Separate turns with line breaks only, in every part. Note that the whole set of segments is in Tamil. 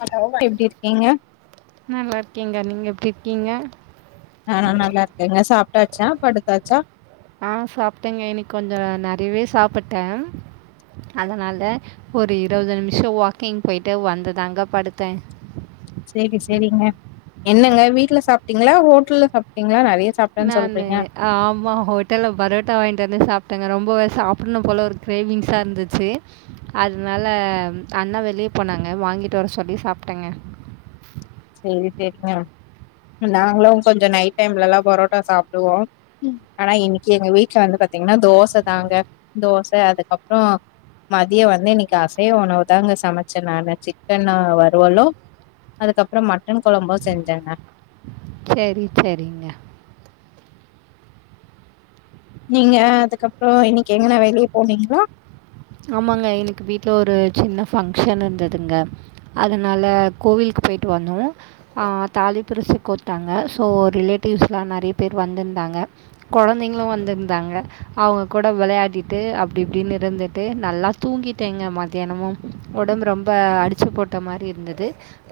ஹலோ எப்டி இருக்கீங்க
நல்லா இருக்கங்க நீங்க எப்டி இருக்கீங்க
நானா நல்லா இருக்கேங்க சாப்ட்டாச்சா படுத்தாச்சா
அ சாப்ட்டேங்க இன்னிக்கு கொஞ்சோ நெறையவே சாப்பிட்டே அதனால ஒரு இருவது நிமிஷோ வாக்கிங் போயிட்டு வந்துதாங்க்கா படுத்தே
சேரி சேரிங்க என்னங்க வீட்ல சாப்ட்டீங்களா ஹோட்டல்ல சாப்ட்டீங்களா நெறைய சாப்ட்டேன்னு
நானு
சொல்றீங்க
ஆமா ஹோட்டல்ல பரோட்டா வாங்கிட்டு வந்து சாப்ட்டேங்க ரொம் போ சாப்டனும் போல ஒரு கிரேவிங்ஸா இருந்துச்சு அதனால அண்ணா வெளியே போனாங்க வாங்கிட்டு வர சொல்லி சாப்ட்டேங்க
சேரி சேரிங்க நாங்களு கொஞ்சோ நைட் டைம்லல்லா பரோட்டா சாப்டுவோ ஆனா இன்னிக்கு எங்க வீட்ல வந்து பாத் த்தீங்கன்னா தோச தாங்க தோச அதுக்கப்றோ மதியோ வந்து இன்னிக்கு அசைவ உணவுதாங்க சமச்சே நானு சிக்கனு வறுவலு அதுக்கப்றோ மட்டன் கொழம்பு செஞ்சேங்க
சேரி சேரிங்க
நீங்க அதுக்கப்றோ இன்னிக்கு எங்கனா வெளியே போனீங்ளா
ஆமாங்க இன்னிக்கு வீட்ல ஒரு சின்ன ஃபங்க்ஷன் இருந்ததுங்க அதனால கோவில் க்கு போய்ட்டு வந்தோ அ தாலி பிரிச்சு கோத்தாங்க சோ ரிலேட்டிவ்ஸ்லா நெறைய பேர் வந்து தாங்க கொழந்தைங்களு வந்திருந்தாங்க அவங்க கூட வெளயாடிட்டு அப்டி இப்டினு இருந் ட்டு நல்லா தூங்கிட்டேங்க மத்தியானமு ஒடம்பு ரொம்ப அடிச்சு போட்ட மாரி இருந்தது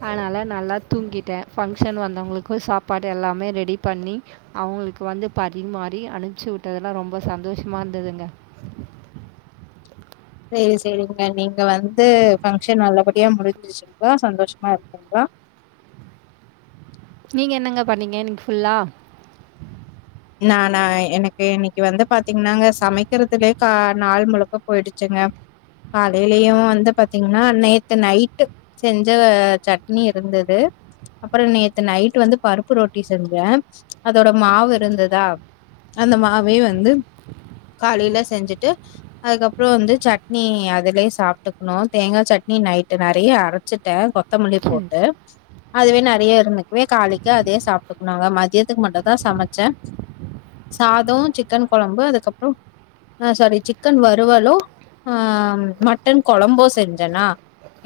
அதனா நல்லா தூங்கிட்டே ஃபங்க்ஷன் வந்தவங்களுக்கு சாப்பாடு எல்லாமே ரெடி பண்ணி அவங்களு வந்து பரிமாறி அனுப்ச்சு விட்டதுல்லா ரொம்ப சந்தோஷமா இருந்ததுங்க
சேரி சேரிங்க நீங்க வந்து ஃபங்க்ஷன் நல்லபடியா முடிஞ்சிச்சுங்ளா சந்தோஷமா இருக்குங்ளா
நீங்க என்னங்க பண்ணீங்க இன்னிக்கு ஃபுல்லா
நானா எனக்கு இன்னைக்கு வந்து பாத்தீங்கன்னாங்க சமைக்கிறதுலயே கா நாள் முழுக்க போயிடுச்சுங்க காலேலயு வந்து பாத்தீங்கன்னா நேத்து நைட்டு செஞ்ச சட்னி இருந்தது அப்றோ நேத்து நைட்டு வந்து பருப்பு ரொட்டி செஞ்சே அதோட மாவு இருந்தது தா அந்த மாவே வந்து காலேல செஞ்சுட்டு அதுக்கப்றோ வந்து சட்னி அதுலே சாப்பிட்டுக்கணு தேங்கா சட் னி நைட்டு நெறைய அரைச்சுட்டே கொ கொத்தமல்லி
சரி.
போட்டே அதுவே நெறைய இருந்துக்கவே காலைக்கு அதே சாப்டுக்குனுங்க மத் மதியத்துக்கு மட்டு தா சமைச்சே சாதோ சிக்கன் கொழம்பு அதுக்கப்புறோ ஆ சாரி சிக்கன் வருவலு ஆ மட்டன் கொழம்பு செஞ்சனா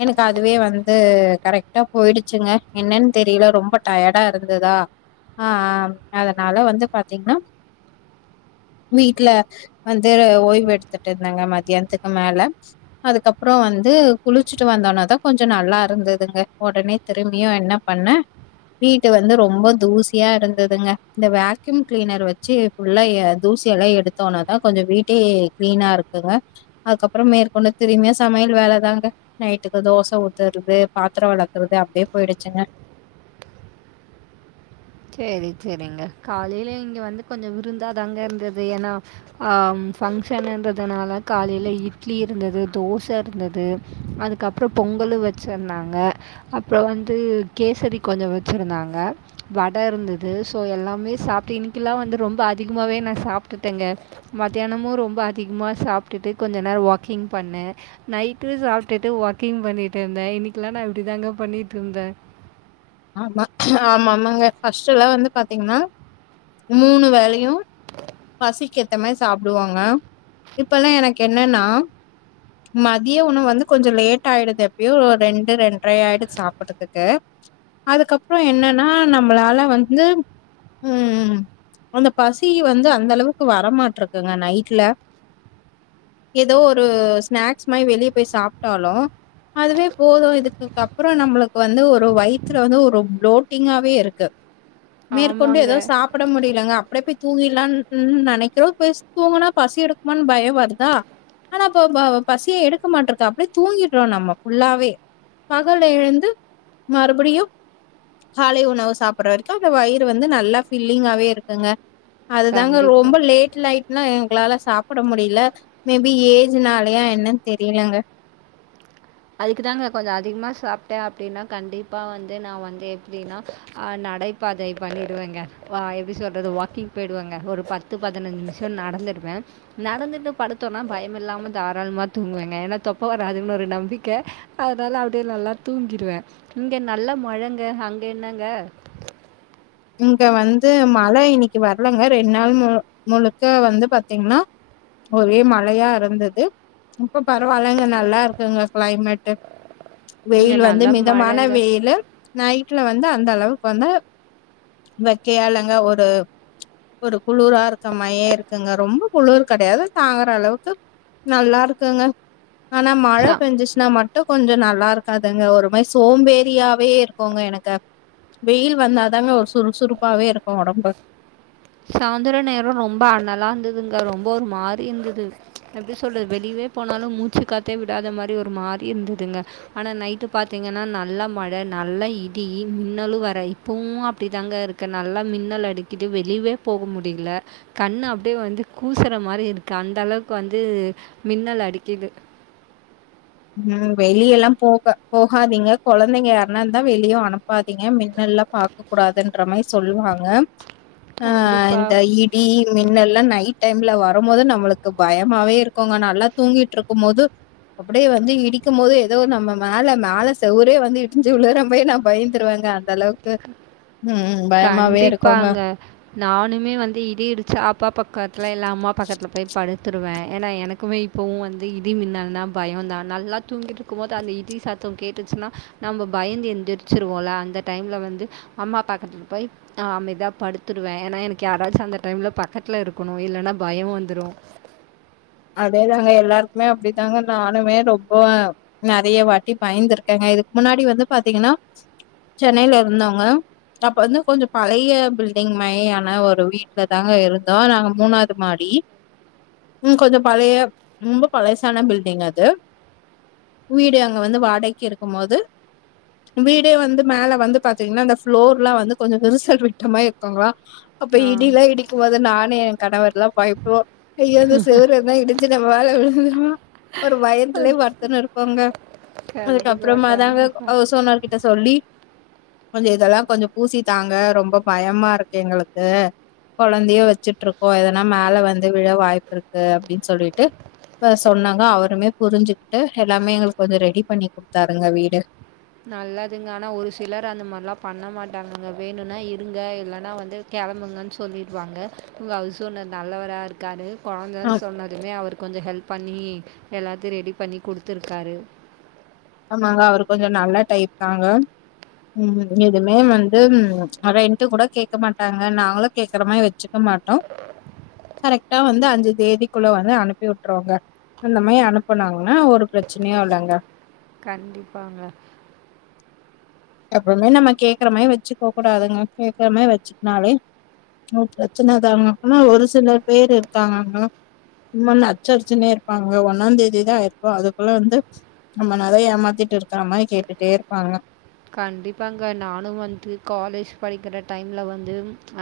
எனக்கு அதுவே வந்து கரெக்டா போயிடுச்சுங்க என்னன்னு தெரியல ரொம்ப டயடா இருந்ததா ஆ ஆம் அதனால வந்து பாத்தீங்கன்னா வீட்டுல வந்து ஓய்வு எடுத்துட்டு இருந்தேங்க மதியானத்துக்கு மேல அதுக்கப்புறோ வந் து குளிச்சுட்டு வந்தோனதா கொஞ்சோ நல்லா இருந்ததுங்க உடனே திரும்பியு என்ன பண்ண வீட்டு வந்து ரொம்ப தூசியா இருந்ததுங்க இந்த வே க்யூம் கிளீனர் வச்சு ஃபுல்லா எ தூசிய எல்லா எடுத்தோனதா கொஞ்சோ வீட்டே கிளீனா இருக்குங்க அதுகப்றோ மேற்கொண்டு திரும்பியு சமையல் வேலதாங்க நைட்டுக்கு தோச ஊத்துறது பாத்திர வெளக்குற து அப்டியே போயிடுச்சுங்க
செரி செரிங்க காலேலயே இங்க வந்து கொஞ்சோ விருந்தாதாங்க இருந்தது ஏன்னா ஆம் பங்கஷனுன்றதுனால காலேல இட்லி இருந்தது தோச இருந்தது அதுக்கப்புறோ பொங் ங்கலு வச்சிருந்தாங்க அப்றோ வந்து கேசரி கொஞ்சோ வச்சிருந்தாங்க வட இருந்தது ஸோ எல்லாமே சாப்டு இன்னிக்கில்லா வந்து ரொம்ப அதிகமாவே நா சாப்டுட்டேங்க வ மத்தியானமு ரொம்ப அதிகமா சாப்டுட்டு கொஞ்ச நேர வாக்கிங் பண்ணே நைட்டு சாப்டுட்டு வாக்கிங் கிங் பண்ணிட்டு இருந்தே இன்னக்கெல்லா நா இப்டிதாங்க பண்ணிட்ருந்தே
ஆமா ஆமாமாங்க ஃபஸ்ட்ல்லா வந்து பாத்தீங்கன்னா மூணு வேலயு பசிக்கேத்த மாரி சாப்பிடுவாங்க இப்பல்லா எனக்கு என்னன்னா மதிய உணவு வந்து கொஞ்சோ லேட் ஆயிடுது எப்யோ ரெண்டு ரெண்டரை ஆயிடுது சாப்டறதுக்கு அதுக்கப்றோ என்னன்னா நம்மளால வந்து ம் ம் அந்த பசி வந்து அந்த அளவுக்கு வரமாட்டிருக்குங்க நைட்ல ஏதோ ஒரு ஸ்நாக்ஸ் மாரி வெளிய போய் சாப்டாலு அதுவே போது இதுக்குக்கு அப்றோ நம்மளுக்கு வந்து ஒரு வைத் துல வந்து ஒரு ஃப்ளோட்டிங்காவே இருக்கு மேற்கொண்டு ஏதோ
ஆமாங்க.
சாப்ட முடியலங்க அப்டியே போய் தூங்கிலான் ன் நெனைக்கிறோ போயி தூங்குனா பசி எடுக்குமான்னு பயோ வருதா ஆனா இப்ப பசியே எடுக்க மாட்டருக்கு அப்டியே தூங்கீர்றோ நம்ம ஃபுல்லாவே பகல்ல எழுந்து மறுப் படியு காலை உணவு சாப்பிடுற வரைக்கு அந்த வயிறு வந்து நல்லா பில்லிங்காவே இருக்குங்க அதுதாங்க
கண்டிப்பா.
ரொம்ப லேட் நைட்னா எங் எங்களால சாப்ட முடியல மேபி ஏஜ்னாலயா என்னன்னு தெரியலங்க
அதுக்கு தாங்க கொஞ்சோ அதிகமா சாப்ட்டே அப்டின்னா கண்டிப்பா வந்து நா வந்து எப்டின்னா ஆ நா நடைபாதை பண்ணிடுவேங்க வா எப்படி சொல்றது வாக்கிங் போயிடுவங்க ஒரு பத்து பதினஞ்சு நிமிஷம் நடந்து ருவே நடந்துட்டு படுத்தோன்னா பயம்மில்லாம தாராளமா தூங்குவேங்க என்னா தொப்ப வராதுன்னு ஒரு நம்பிக் க அதனால அப்டியே நல்லா தூங்கிடுவே இங்க நல்ல மழங்க அங்க என்னங்க
இங்க வந்து மழை இன்னிக்கி வரலங்க ரெண் நாள் மு முழுக்க வந்து பாத்தீங்கன்னா ஒரே மழையா இருந்தது இப்ப பரவாயில்ல இங்க நல்லா இருக்குங்க கிளைமேட்டு
இங்க
வெயில் வந்து
நல்ல
மிதமான
மழங்க.
வெயிலு நைட்ல வந்து அந்த அளவுக் வந்தா வெக்கையால்லங்க ஒரு ஒரு குளுரா இருக்க மாயே இருக்குங்க ரொம்ப குளுரு கெடையாது தாங்குற அளவுக்கு நல்லா இருக்குங்க ஆனா மழ
சா
பெஞ்சுச்சுனா மட்டு கொஞ்சோ நல்லா இருக்காதுங்க ஒரு மாரி சோம்பேரியாவே இருக்குங்க எனக்கு வெயில் வந்தா தாங்க ஒரு சுறுசுறுப்பாவே இருக்கு ஒடம்பு
சாந்தர நேர ரொம்ப அனலா இருந்ததுங்க ரொம்ப ஒரு மாரி இருந்தது எப்டி சொல்றது வெளியவே போனாலு மூச்சு காத்தே விடாத மாரி ஒரு மாரி இருந்ததுங்க ஆனா நைட்டு பாத்தீங்கனா நல்ல மழ நல்ல இடி மின்னலு வர இப்பவு அப்டி தாங்க இருக்கு நல்லா மின்னல் அடிக்குது வெளிய்வே போக முடியில கண்ணு அப்டியே வந்து கூசுற மாரி இருக்கு அந்த அளவுக்கு வந்து மின்னல அடிக்குது
ம் வெளியலா போக போகாதீங்க கொழந்தைங்க யாருனா இருந்தா வெளியவு அனுப்பாதீங்க மின்னல் லா பாக்க கூடாதுன்ற மாயி சொல்லுவாங்க அ இந்த
கண்டிப்பாக
இடி மின்னல்லா நைட் டைம்ல வருமோது நம்மளுக்கு பயமாவே இருக்குங்க நல்லா தூங்கிட்ருக்கு மோது அப்டியே வந்து இடிக்கும் போது எதோ நம்ம மேல மேல செவுரே வந்து இடிஞ்சு விழுர மாயி நா பயந்துருவங்க அந்த அளவுக் கு ம் இருக்குங்க.
கண்டிப்பாங்க நானுமே வந்து இடி இடிச்சா அப்பா பக்கத்துல இல்ல அம்மா பக்கத் ட்ல போய் படுத்துருவே ஏனா எனக்குமே இப்பவு வந்து இடி மின்னல்னா பயோந்தா நல்லா தூங்கிட்ருக்கும் போது அந்த இடி சத்த கேட்டு சுனா நம்ப பயந்து எந்திரிச்சுருவோல அந்த டைம்ல வந் து அம்மா பக்கத்துல போய் நா அமைதியா படுத்துருவே ஏனா எனக்கு யாராச்சு அந்த டைம்ல பக்கத்துல இருக்கணு இல்லனா பய வந்துரு
அதேதாங்க எல்லாருக்குமே அப்டி தாங்க நானுமே ரொம்ப நெறைய வாட்டி பயந்திருக்கேங்க இதுக்கு முன்னாடி வந்து பாத்தீங்கனா சென்னைல இருந்தோங்க அப்ப வந்து கொஞ்ச பழைய பில்டிங் மாயியான ஒரு வீட்ல தாங்க இருந்தோ நாங்க மூணாவ்து மாடி ம் கொஞ்ச பழைய ரொம்ப பழசான பில்டிங் அது வீடு அங்க வந்து வாடைக்கு இருக்கு மோது வீடே வந்து மேல வந்து பாத்தீங்னா அந்த ஃப்ளோர்லா வந்து கொஞ்ச விரிசல் விட்டமாயி இருக்குங்ளா அப்ப
ஆ.
இடிலா இடிக்கும் போது நானு எ கணவர்லா பயப்டுவோ ஐயோ இந்த செவுரெல்லா இடிஞ்சு நம்ம மேல விழுந்துருமோ ஒரு பயத்துலே படுத்துன்னு இருப்போங்க
கண்டிப்பா,
அதுக்கப்றமா தாங்க
கண்டிப்பா.
ஹவுஸ் ஓனர் கிட்ட சொல்லி கொஞ்ச இதெல்லா கொஞ்ச பூசி தாங்க ரொம்ப பயமா இருக்கு எங்களுக்கு கொழந்தைய வச்சுட்ருக்கோ எதுனா மேல வந்து விழ வாய்ப்பிருக்கு அப்டின் சொல்லிட்டு இப்ப சொன்னாங்க அவருமே புரிஞ்சுக்கிட்டு எல்லாமே எங்களுக்கு வந்து ரெடி பண்ணி குடுத்தாருங்க வீடு
நல்லதுங்க ஆனா ஒரு சிலர் அந்த மார்லா பண்ண மாட்டாங்கங்க வேணுனா இருங்க இல்லனா வந்து கெ கெளம்புங்கன் சொல்லிருவாங்க உங்க ஹவுஸ் ஓனர் நல்லவரா இருக்காரு
ஆ
கொழந்தன் சொன்னதுமே அவரு கொஞ்ச ஹெல்ப் பண்ணி எல்லாத்தயு ரெடி பண்ணி குடுத்துருக்காரு
ஆங்க அவரு கொஞ்ச நல்ல டைப் தாங்க ம் எதுமே வந்து ம் அட ரெண்ட்டு கூட கேக்க மாட்டாங்க நாங்களு கேக்குற மாயி வச்சுக்கம் மாட்டோ கரெக்டா வந்து அஞ்சு தேதிக்குள்ள வந்து அனுப்பி வுட்டுருவோங்க அந்த மாயி அனுப்புனாங்கனா ஒரு பிரச்சனையு இல்லங்க
கண்டிப்பாங்க
எப்பவுமே நம்ம கேக்குற மாயி வச்சுக்க கூடாதுங்க கேக்குற மாயி வச்சுக்னாலே ம் பிரச்சனதாங்க ஆனா ஒரு சிலர் பேரு இருக்காங்கங்க இன்மோ நச்சரிச்சுனே இருப்பாங்க ஒன்னாந் தேதிதா ஆயிருக்கு அதுக்குள்ள வந்து நம்ம நெறைய ஏமாத்திட்டு இருக்குற மாயி கேட்டுட்டே இருப்பாங்க
கண்டிப்பாங்க நானு வந்து காலேஜ் படிக்கிற டைம்ல வந்து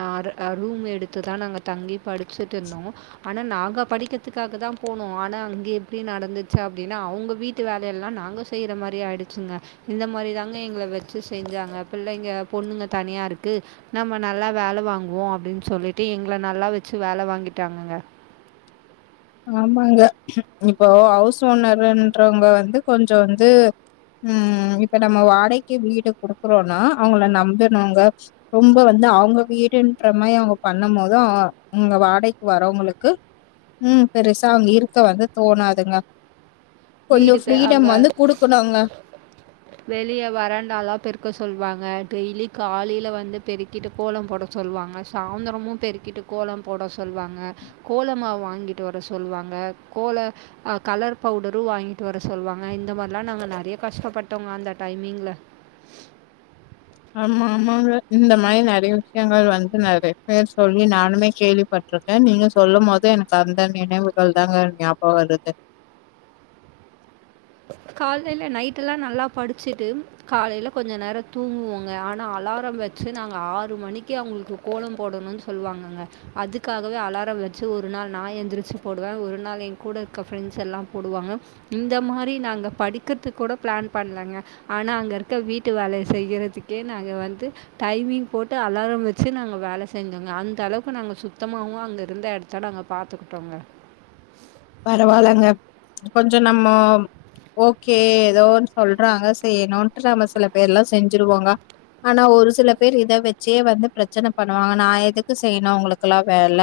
அ ரு அ ரூமு எடுத்து தா நாங்க தங்கி படிச்சுட்டு இருந்தோ ஆனா நாங்க படிக்கற்த்துக்காக தா போனோ ஆனா அங்கே எப்டி நடந்துச்சி அப்டின்னா அவுங்க வீட்டு வேலைய எல்லா நாங்க செய்ற மாறி ஆயிடுச்சுங்க இந்த மாரி தாங்க பிள்ளைங்கள வெச்சி செஞ்சாங்க பிள்ளைங்க பொண்ணுங்க தனியா இருக்கு நம்ம நல்லா வேலை வாங்குவோம அப்டின்னு சொல்லிட்டு எங்கள நல்லா வெச்சி வேலை வாங்கிட்டாங்கங்க
ஆமாங்க இப்போ ஹவுஸ் ஓனருன்றவங்க வந்து கொஞ்சோ வந்து ம் இப்ப நம்ம வாடகைக்கு வீடு குடுக்குறோன்னா அவங்கள நம்பனோங்க ரொம்ப வந்து இத அவுங்க வீடுன்ற மாரி அவுங்க பண்ணும் போது அவ அங்க வாடகைக்கு வரவங்களுக்கு ம் பெருசா அங்க இருக்க வந்து தோணாதுங்க கொஞ்சோ
வீடு பெ அங்க
ஃப்ரீடம் வந்து குடுக்கணுங்க
வெளியே வராண்டால்லா பெருக்க சொல்லுவாங்க டெய்லி காலையில வந்து பெருக்கிட்டு கோலம் போட சொல்லுவாங்க சாயிந்திரமு பெருக்கிட்டு கோலம் போட சொல்ல வாங்க கோலமாவு வாங்கிட்டு வர சொல்லுவாங்க கோல கலர் பவுடர் ரு வாங்கிட்டு வர சொல்லுவாங்க இந்த மாரிலா நாங்க நறைய கஷ்டப்பட்டோங்க அந்த டைமிங்ல
ஆமா ஆமாங்க இந்த மாரி நறைய விஷயங்கள் வந்து நறைய பேர் சொல்லி நானுமே கேள்விப்பட்ருக்கே நீங்க சொல்லு போது எனக்கு அந்த நினைவுகள் தாங்க ஞாபோ வருது
காலையில நைட்டெலா நல்லா படிச்சிட்டு காலையில கொஞ்ச நேரோ தூங்குவோங்க ஆனா அலாரம் வச் சசி நாங்க ஆறு மணிக்கு அவுங்களுக்கு கோலம் போடணும் சொல்லுவாங்கங்க அதுக்காகவே அலாரம் வச்சு ஒரு ஒரு நா எந்திரிச்சி போடுவே ஒரு நாள் என் கூட இருக்க ஃப்ரெண்ட்ஸ் எல்லா போடுவாங்க இந்த மாரி நாங்க படிக்கிறது கூட பிளான் பண்ணலங்க ஆனா அங்க இருக்க வீட்டு வேலை செய்யறதுக்கே நாங்க வந்து து டைமிங் போட்டு அலாரம் வச்சு நாங்க வேலை செஞ்சோங்க அந்த அளவுக்கு நாங்க சுத்தமாவு அங்க இருந்த எட இத்தாட அங்க பாத்துக்கிட்டோங்க
பரவால்லங்க கொஞ்சோ நம்மோ ஓகே ஏதோ ஒன்னு சொல்றாங்க செய்யணும் இன்டு நம்ம சில பேர்லா செஞ்சிருவோங்க ஆனா ஒரு சில பேர் இத வெச்சே வந்து பிரச்சன பண்ணுவாங்க நா எதுக்கு செய்யணு உங்களுக்கு எல்லாம் வேல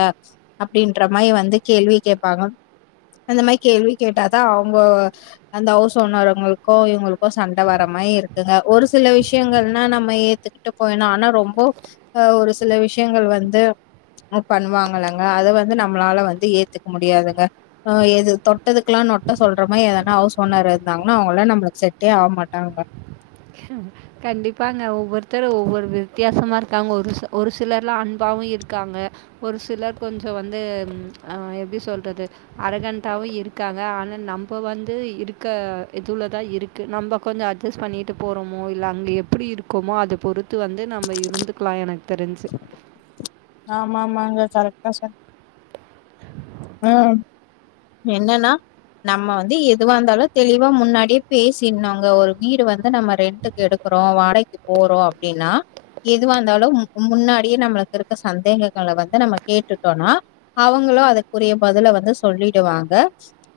அப்டின்ற மாரி வந்து கேள்வியு கேப்பாங்க அந்த மாரி கேள்வி கேட்டாதா அவுங்கோ அந்த ஹவுஸ் ஓனருங்களுக்கு இவங்களுக்கு சண்டை வர மாரி இரு க்குங்க ஒரு சில விஷயங்கள்னா நம்ம ஏத்துக்கிட்டு போயிட்னு ஆனா ரொம்போ அ ஒரு சில விஷயங்கள் வந்து நோ பண்ணுவாங்களங்க அத வந்து நம்மளால வந்து ஏத்துக்க முடியாதுங்க அ எது தொட்டதுக்குலா நொட்ட சொல்ற மாரி ஏதனா ஹவுஸ் ஓனர் இருந்தாங்னா அவுங்கல்லா நம்மளுக்கு செட்டே ஆவ மாட்டாங்க
கண்டிப்பாங்க ஒவ்வொருத்தரு ஒவ்வொரு வித்தியாசமா இருக்காங்க ஒரு ஒரு சிலர்லா அன்பாவு இருக்காங்க ஒரு சிலர் கொஞ்சோ வந்து ம் அ எப்டி சொல்றது அரகண்டாவு இரு இருக்காங்க ஆனா நம்போ வந்து இருக்க இதுவுல தா இருக்கு நம்ம கொஞ்சோ அட்ஜஸ்ட் பண்ணிட்டு ட்டு போறோமோ இல்ல அங்கே எப்டி இருக்கோமோ அத பொறுத்து வந்து நம்ம இருந்துக்கலாம் எனக்கு தெரிஞ்சி
ஆமா ஆமாங்க கரெக்டா சொன் ம் என்னன்னா நம்ம வந்து எதுவா இருந்தாலு தெளிவா முன்னாடியே பேசின்னுங்க ஒரு வீடு வந்து நம்ம ரெண்ட்டுக்கு எடுக்க போறோ வாடைக்கு போறோ அப்டின்னா எதுவாருந்தாலு முன்னாடியே நம்மளுக்கு இருக்க சந்தேகங்கள வந்து நம்ம கேட்டுட்டோனா அவங்களு அத உரிய பதில வந்து சொல்லிடுவாங்க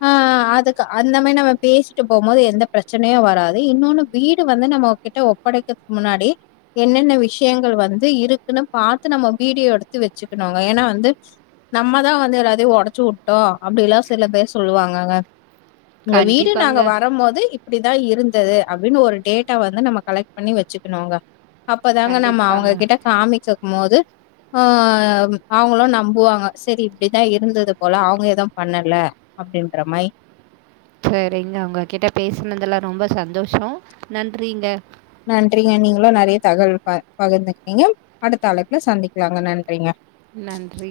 ஆ அதுக்கு அந்த மாரி நம்ம பேசிட்டு போம்போது எந்த பிரச்சனையு வராது இன்னொன்னு வீடு வந்து நம்ம கிட்ட ஒப்படைக்கறதுக்கு முன்னாடி என்னென்ன விஷயங்கள் வந்து இருக்குன்னு பாத்து நம்ம வீடியோ எடுத்து வெச்சுக்கணுங்க ஏன்னா வந்து நம்ம தா வந்து எத அத ஒடச்சி உட்டோ அப்டிலா சில பேர் சொல்லுவாங்கங்க உங்க வீடு
கண்டிப்பாங்க.
நாங்க வரும் போது அப்டிதா இருந்தது அப்டின்னு ஒரு டேட்டா வந்து நம்ம கலெக்ட் பண்ணி வச்சுக்கணுங்க அப்பதாங்க நம்ம
கண்டிப்பாங்க.
அவுங்ககிட்ட காமிக்கும் போது ஆ அவங்களு நம்புவாங்க செரி இப்டிதா இரு ருந்தது போல அவங்க எதும் பண்ணல அப்டின்ற மை
சரிங்க ஒங்க கிட்ட பேசுனதுல்ல ரொம்ப சந்தோஷோம் நன்றிங்க
நன்றிங்க நீங்களும் நெறைய தகவல் ப பகர்ந்துக்கிட்டீங்க அடுத்த அழைப்புல சந்திக்கலாங்க நன்
நன்றி